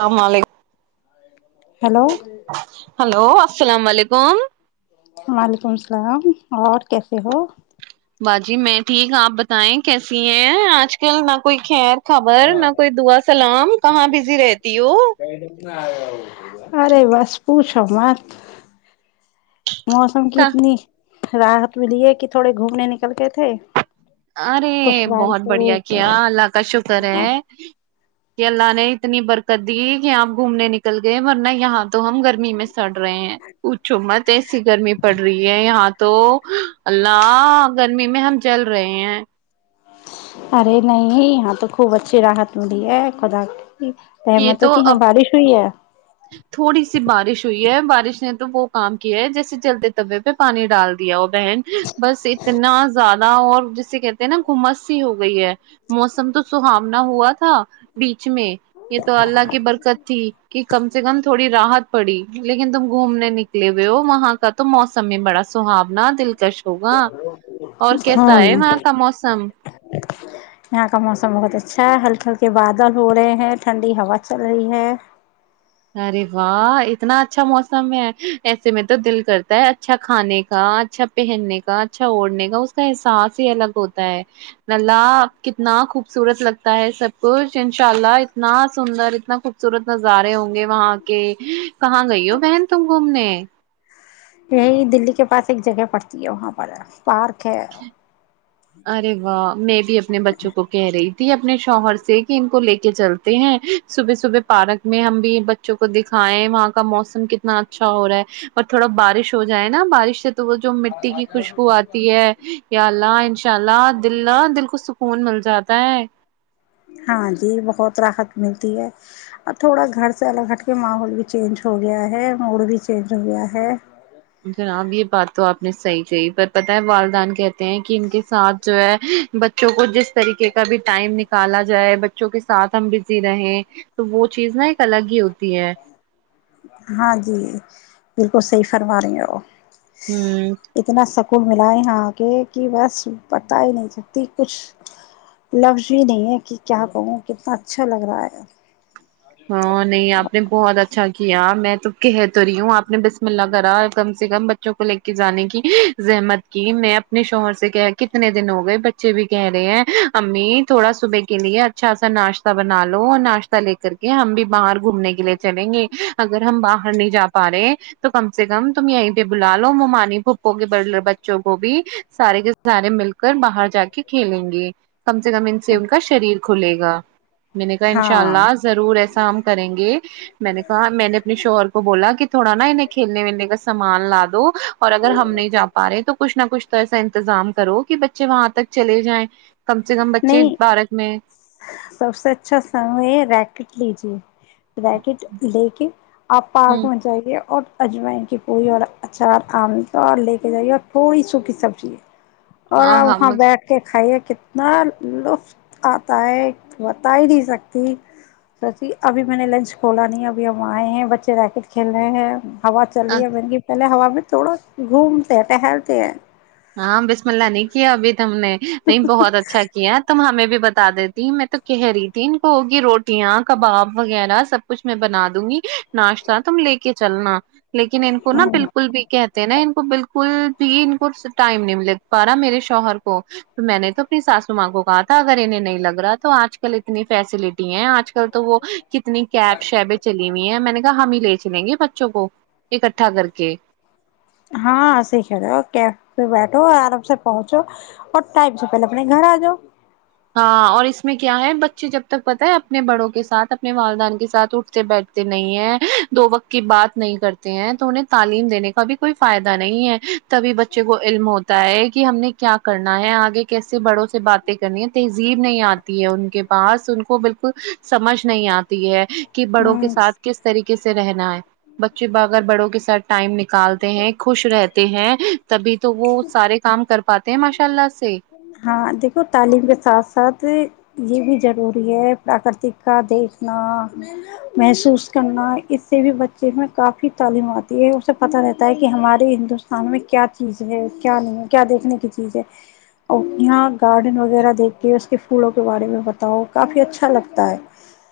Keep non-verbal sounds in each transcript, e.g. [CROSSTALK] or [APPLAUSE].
السلام علیکم hello hello السلام علیکم وعلیکم اللام اور کیسے ہو ہا جی میں ٹھیک آپ بتائیں کیسی ہیں آج کل نہ کوئی خیر خبر نہ کوئی دعا سلام کہاں بزی رہتی ہو ارے بس پو چو مت موسم کتنی راحت ملی ہے کہ تھوڑے گھومنے نکل کے تھے ارے کچھ بہت بارش بڑھیا ہوئی کیا تو اللہ کا شکر ہے کہ اللہ نے اتنی برک کر دی کہ آپ گھومنے نکل گئے ورنہ یہاں تو ہم گرمی میں سڑ رہے ہیں اچ مت ایسی گرمی پڑ رہی ہے یہاں تو اللہ گرمی میں ہم جل رہے ہیں ارے نہیں یہاں تو خوب اچھی راحت ملی ہے خدا یہ امت ہے تو کہ اب ہاں بارش ہوئی ہے تھوڑی سی بارش ہو ہے بارش نے تو وہ کام کیا ہے جیسے چلتے طبے پہ پانی ڈال دیا اور بھی رہ بس اتنا زیادہ اور جسے کہتے نا گھومس سی ہو گئی ہے موسم تو سہاننا ہوا تھا بیچ میں یہ تو اللہ کی برکت ٹھیک ہے کم سے کم تھوڑی رات پڑی لیکن تم گھومنے نکلے ہوئے ہو وہاں کا تو موسم ہی بڑا سہاونا دل کش ہوگا اور کیسا ہے ہوں وہاں کا موسم یہاں کا موسم بہت اچھا ہلکے ہلکے بادل ہو رہے ہیں ٹھنڈی ہوا چل رہی ہے ارے واہ اتنا اچھا موسم ہے ایسے میں تو دل کرتا ہے اچھا کھانے کا اچھا پہننے کا اچھا اوڑھنے کا اس کا احساس ہی الگ ہوتا ہے نا کتنا خوبصورت لگتا ہے سب کچھ ان شاء اللہ اتنا سندر اتنا خوبصورت نظارے ہوںے ہ گے وہاں کے کہاں گئی ہو بہن تم گھومنے یہی دلی کے پاس ایک جگہ پڑتی ہے وہاں پر پارک ہے ارے واہ میں بھی اپنے بچوں کو کہہ رہی اپنے شوہر سے کہ ان کو لے کے چلتے ہیں صبح صبح پارک میں ہم بھی بچوں کو دکھائے وہاں کا موسم کتنا اچھا ہو رہا ہے اور تھوڑا بارش ہو جائے نا بارش سے تو وہ جو مٹی کی خوشبو آتی ہے اللہ انشاء اللہ دل دل کو سکون ملتا جاتا ہے ہاں جی بہت راحت ملتی ہے اور تھوڑا گھر سے الگ ہٹ کے ماحول بھی چینج ہو گیا ہے موڈ بھی چینج ہو گیا ہے جناب یہ بات تو آپ نے صحیح کہی پر پتہ ہے والدان کہتے ہیں کہ ان کے ساتھ جو ہے بچوں کو جس طریقے کا بھی ٹائم نکالا جائے ب بچوں کے ساتھ ہم بزی رہے تو وہ چیز نا ایک الگ ہی ہوتی ہے ہاں جی بالکل صحی فرم رہی ہو ہوں کو ملا یہاں آ کے کہ بس بتا ہی نہیں سکتی کچھ لفظ بھی نہیں ہے کہ کیا کہوں کتنا اچھا لگ رہا ہے ہاں نہیں آپ نے بہت اچھا کیا میں تو کہ تو رہی ہوں آپ نے بسم اللہ کرا کم سے کم بچوں کو لے کے جانے کی زحمت کی میں اپنے شوہر سے کہ کتنے دن ہو گئے بچے بھی کہہ رہے ہیں امی تھوڑا صبح کے لیے اچھا سا ناشتہ بنا لو اور ناشتہ لے کر کے ہم بھی باہر گھومنے کے لیے چلیں گے اگر ہم باہر نہیں جا پا رہے تو کم سے کم تم یہیں پہ بلا لو ممانی پھپھوں کے بچوں کو بھی سارے کے سارے مل کر باہر ج کے کھیلیں گے کم سے کم ان سے ان کا شریر کھلے گا میں نے کہا ان شاء ہاں اللہ ضرور ایسا ہم کریں گے میں نے کہا میں نے اپنے شوہر کو بولا کہ تھوڑا نا انہیں کھیلنے ولنے کا سامان لا دو اور اگر ہم نہیں جا پا رہے تو کچھ نہ کچھ تو ایسا انتظام کرو کہ بچے وہاں تک چلے جائیں کم سے کم بچے نہیں بھارت میں سب سے اچھا س ہے ریکٹ لیجے ریکٹ لے کے آپ ہ پارک میں جائیے اور اجوائن کی پوری اور اچار آام ط اور لے کے جائیے اور تھوڑی سوکھی سبزی ہے اور ہاں آپ وہاں ہاں بیٹھ کے کھائیے کتنا لطف آتا ہے بتا ہی نہیں سکتی سی ابھی میں نے لنچ کھولا نہیں ابھی ہم آئے ہیں بچے ریکٹ کھیل رہے ہیں ہا چل رہ ہے مہنی پہلے ہ ہم تھوڑا گھومتے ہیں ٹہلتے ہیں ہاں بیسملہ نہیں کیا اب تم نے نہیں بہت اچھا کیا تم ہمیں بھی ب بتا دیتی میں تو کہہ رہی تھی ان کو ہوگی روٹیاں کباب وغیرہ سب کچھ میں بنا دوں گی ناشتہ تم لے کے چلنا لیکن ان کو نہا بالکل بھی کہتے ہیں نا ان کو بالکل فل پین کر س ٹائم نہیں مل پا رہا میرے شوہر کو تو میں نے تو اپنی ساسو ماں کو کہا تھا اگر انہیں نہیں لگ رہا تو آج کل اتنی فیسلٹی ہیں آج کل تو وہ کتنی کیب شیبیں چلی ہوئی ہیں میں نے کہا ہم ہی لے چلیں گے بچوں کو اکٹھا کر کے ہاں سیکھ رہ کیفہ بیٹھو آرام سے پہنچو اور ٹائم سے پہلے اپنے گھر آ جاؤ اور اس میں کیا ہے بچے جب تک پت ہے اپنے بڑوں کے ساتھ اپنے والدان کے ساتھ اٹھتے بیٹھتے نہیں ہیں دو وقت کی بات نہیں کرتے ہیں تو انہیں تعلیم دینے کا بھی کوئی فائدہ نہیں ہے تبھی بچے کو علم ہوتا ہے کہ ہم نے کیا کرنا ہے آگے کیسے بڑوں سے باتیں کرنی ہے تہذیب نہیں آتی ہے ان کے پاس ان کو بالکل سمجھ نہیں آتی ہے کہ بڑوں کے ساتھ کس طریقے سے رہنا ہے بچے ایر بڑوں کے ساتھ ٹائم نکالتے ہیں خوش رہتے ہیں تبھی تو وہ سارے کام کر پاتے ہیں ماشاء اللہ سے ہاں دیکھو تعلیم کے ساتھ ساتھ یہ بھی ضروری ہے پراکرتک کا دیکھنا محسوس کرنا اس سے بھی بچے میں کافی تعلیم آتی ہے اسے پتہ رہتا ہے کہ ہمارے ہندوستان میں کیا چیز ہے کیا نہیں ہے کیا دیکھنے کی چیز ہے اور یہاں گارڈن وغیرہ دیکھ کے اس کے پھولوں کے بارے میں بتاؤ کافی اچھا لگتا ہے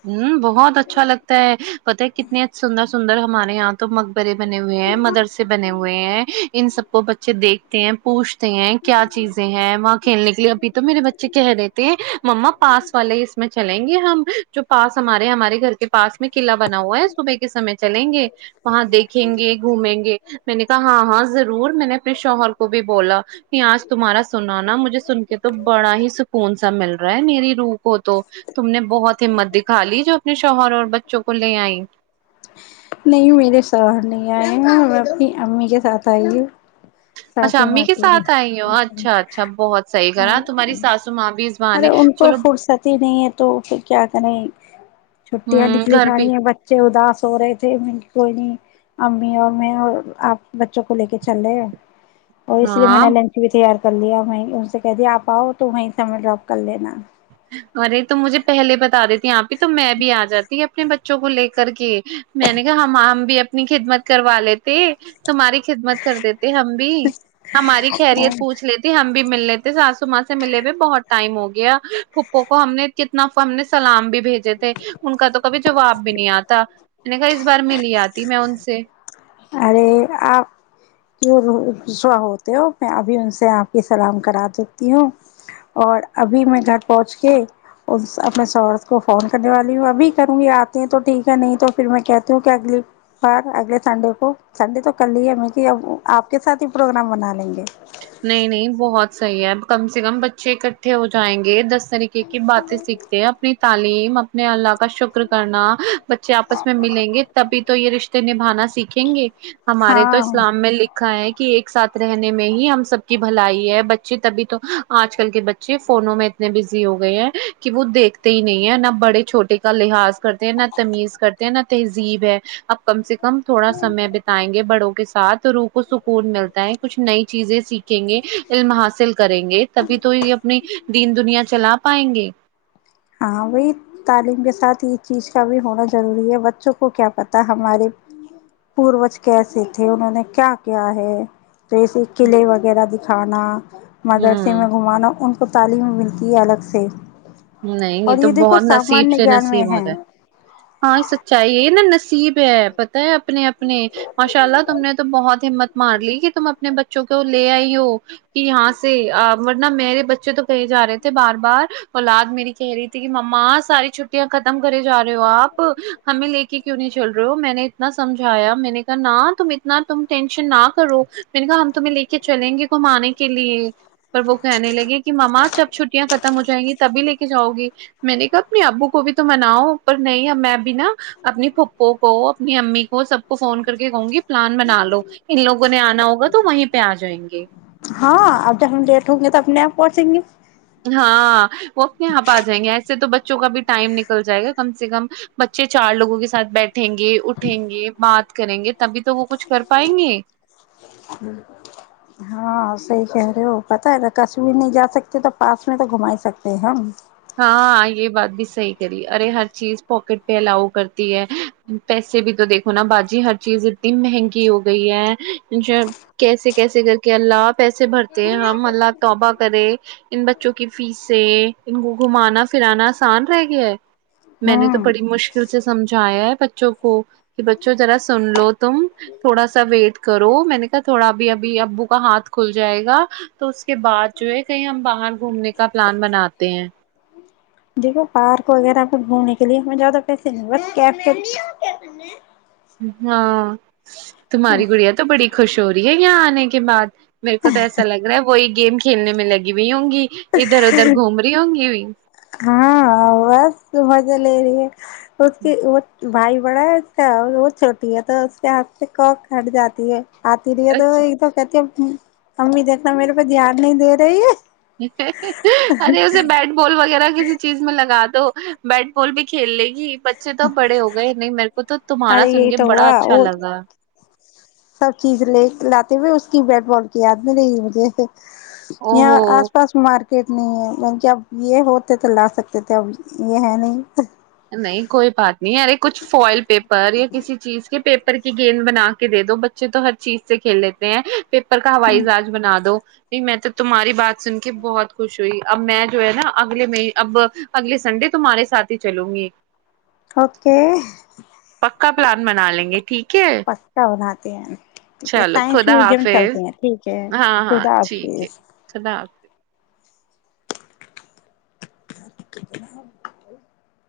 ہوں بت بہت اچھا لگتا ہے پت کتنی سندر سندر ہمارے یہاں تو بے بنے ہوئے ہیں مدرسے بنے ہوئے ہیں ان سب کو بچے دیکھتے ہیں پوچھتے ہیں کیا چیزیں ہیں وہاں کھیلنے کہ ابھی تو میرے بچے کہہ دیتے ہیں مما پاس والے اس میں چلیں گے ہم جو پاس ہمارے ہمارے گھر کے پاس میں قلعہ بنا ہوا ہے صبح کے سمے چلیں گے وہاں دیکھیں گے گھومیں گے میں نے کہا ہاں ہاں ضرور میں نے اپنے شوہر کو بھی بولا کہ آج تمہارا سنا نا مجھے سن کے تو بڑا ہی سکون سا مل رہا ہے میری روح کو تو تم نے بہت ہمت دکھا لی جو اپنے شوہروں اور بچوں کو لے آئی نہیں میرے شوہر نہیں آئے ہیں میں اپنی امی کے ساتھ ائی ہوں اچھا ساسو امی ماں کے ساتھ آئی ہو اچھا اچھا بہت صحیح کرا تمہاری ساسو ماں بھی اس ارے بہانے ان کو چلو فرصتی نہیں ہے تو پھر کیا کریں چھٹیاں ہ نکلی گھر جا پہ رہی ہے بچے اداس سو رہے تھے تو کوئی نہیں امی اور میں اب بچوں کو لے کے چلے اور اس لیے میں ہاں نے لنچ بھی تیار کر لیا وہیں ان سے کہہ دیا آپ آؤ تو وہیں سے ہمیں ڈراپ کر لینا ارے تو مجھے پہلے بتا دیتی اپی تو میں بھی آ جاتی اپنے بچوں کو لے کر کے میں نے کہا ہم ہم بھی اپنی خدمت کروا لیتے تمہاری خدمت کر دیتے ہم بھی ہماری خیریت پوچھ لیتے ہم بھی ہم بھی مل لیتے ساسو ماں سے ملے ہوئے بھی بہت ٹائم ہو گیا پھپھو کو ہم نے کتنا ہم نے سلام بھی بھیجے تھے ان کا تو کبھی جواب بھی نہیں آتا میں نے کہا اس بار ملی آتی میں ان سے ارے آپ کیوں غصہ ہوتے ہو میں ابھی ان سے آپ کی سلام کرا دیتی ہوں اور ابھی میں گھر پہنچ کے اپنے شوہر کو فون کرنے والی ہوں ابھی کروں گی آتے ہیں تو ٹھیک ہے نہیں تو پھر میں کہتی ہوں کہ اگلی بار اگلے سنڈے سنڈے تو کر لی ہمیں کہ اب آپ کے ساتھ ہی پروگرام بنا لیں گے نہیں نہیں بہت صحیح ہے کم سے کم بچے اکٹھے ہو جائیں گے دس طریقے کی باتیں سیکھتے ہیں اپنی تعلیم اپنے اللہ کا شکر کرنا بچے آپس میں ملیں گے تبھی تو یہ رشتے نبھانا سیکھیں گے ہمارے تو ہاں اسلام میں لکھا ہے کہ ایک ساتھ رہنے میں ہی ہم سب سب کی بھلائی ہے بچے تبھی تو آج کل کے بچے فونوں میں اتنے بزی ہو گئے ہیں کہ وہ دیکھتے ہی نہیں ہے نہ بڑے چھوٹے کا لحاظ کرتے ہیں نہ تمیز کرتے ہیں نہ تہذیب ہے اپ کم سے کم تھوڑا سمے بتائیں گے بڑوں کے ساتھ روح کو سکون ملتا ہے کچھ نئی چیزیں سیکھ گے علم حاصل کریں گے تبھی تو یہ اپنی دین دنیا چلا پائیں گے ہاں وہی تعلیم کے سات ہی چیز کا بھی ہونا ضروری ہے بچوں کو کیا پتا ہمارے پوروج کیسے تھے انہوں نے کیا کیا ہے اب اسے قلعے وغیرہ دکھا اپ مدرسے ہوں میں گھمانا ان کو کو تعلیم ملتی ہے الگ سے نہیں یہ اور تو دیکھو بہت نصیب سامانیہ سے گیان میں نصیب ہوتا ہے ہاں سچائی ہے نا نصیب پتا ہے اپنے اپنے ماشاء اللہ تم نے تو بہت ہمت مار لی کہ تم اپنے بچوں کو لے آئی ہو کہ یہاں سے ورنہ میرے بچے مجھے تو کہے ج رہے تھ بار بار اولاد میری کہہ رہی تھی کہ مما ساری چھٹیا ک ختم کرے جا رہے ہو آپ ہمیں لے کے کیوں نہیں چل رہے ہو میں نے اتنا سمجھایا میں نے کہا نہ تم اتنا تم ٹینشن نہ کرو میں نے کہا ہم تمہیں لے کے چلیں گے گھمانے کے لیے پر وہ کہنے لگے کہ مما چب چھٹیاں ختم ہو جائ گی تبھی لے کے جاؤ گی میں نے کہا اپنے ابو کو بھی تو مناؤ پر نہیں میں بھی نا اپنی پھپھو کو اپنی امی کو سب کو فون کر کے کہوں گی پلان بنا لو ان لوگوں نے آنا ہوگا تو وہیں پہ آ جائیں گے ہاں اب جب ہم لیٹ ہوں گے ت اپنے یہاں پہنچیں گے ہاں وہ اپنے یہاں پہ آ جائیں گے ایسے تو بچوں کا بھی ٹائم نکل جائے گا کم سے کم بچے چار لوگوں کے سھ بیٹھ اٹھیں گے اٹھیں گے بات کریں گے تبھی تو وہ کچھ کر پائیں گے کہہرے ہو پتا ہےا کشمیر نہیں جا سکتے تو پاس میں تو گھما ہی سکتے ہیں ہم ہاں یہ بات بھی صحیح کری ارے ہر چیز پواکٹ پہ الاؤ کرتی ہے پیسے بھی تو دیکھو نا باجی ہر چیز اتنی مہنگی ہو گئی ہےاء کیسے کیسے کر کے اللہ آپ پیسے بھرتے ہیں ہم اللہ توبہ کرے ان بچوں کی فیسیں گھمانا پرانا آسان رہ گیا ہے میں نے تو ہوں بڑی مشکل سے سمجا آیا ہے بچوں کو کہ بچوں ذرا سن لو تو تم تھوڑا سا ویٹ کرو میں نے کہا تھوڑا اب ابھی ابو کا ہاتھ کھل جائے گا تو اس کے بعد جو ہے کہیں ہم باہر گھومنے کا پلان بناتے ہ [INAUDIBLE] [UNINTELLIGIBLE] دیکھو پارک وغیرہ پ گھومنے کے لیے ہمیں زیادہ پیسے نہیں بس ہاں تمہاری گڑیا تو بڑی خوش ہو رہی ہے یہاں آنے کے بعد میرے کو تو ایسا لگ رہا ہے وہی گیم کھیلنے میں لگی ہوئی ہوں گی ادھر ادھر گھوم رہی ہوں گی بھی ہاں بس مزہ لے رہی ہیں اس کی وہ بھائی بڑاا وہ چھوٹی ہے تو اس کے ہاتھ سے کاک کھٹ جاتی ہے آ ترییا دو اچھا ایک تو کتی [INAUDIBLE] امی دیکھنا میرے پہ دھیان نہیں دے رہی ہے ارے اسے بیٹ بال وغیرہ کسی چیز میں لگا دو بیٹ بال بھی کھیل لے گی بچے تو بڑے ہو گئے نہیں میرے کو تو تمہارا ارے سن یہی کے تو بڑا ہوا اچھا وہ لگا سب چیز لے لاتے ہوئے اس کی بیٹ بال کی یاد میں رہی مجھے او یہاں ہو آس پاس مارکی کٹنی ہے م اب یہ ہوتے تو لا سکتے تھے اب یہ ہے نہیں نہیں کوئی بات نہیں رے کچھ فوائل پیپر پر یا کسی چیز کے پیپر پ کی گیند بنا کے دے دو بچے تو ہر چیز سے کھیل لیتے ہیں پیپر کا ہوائی جہاز بنا دو نہیں میں تو تمہاری بات سن کے بہت خوش ہوئی اب میں جو ہے نا اگلے میں اب اگلے سنڈے تمہارے ساتھ چلوں گی اوکے کا پلان بنا لیں گے ٹھیک ہے پستا بناتے ہیں چلو سائنس خدا میزم حافظ چلتے ہیں ٹھیک ہے ہاں ہاں خدا ٹھیک ہے حافظ خدا حافظ [INAUDIBLE]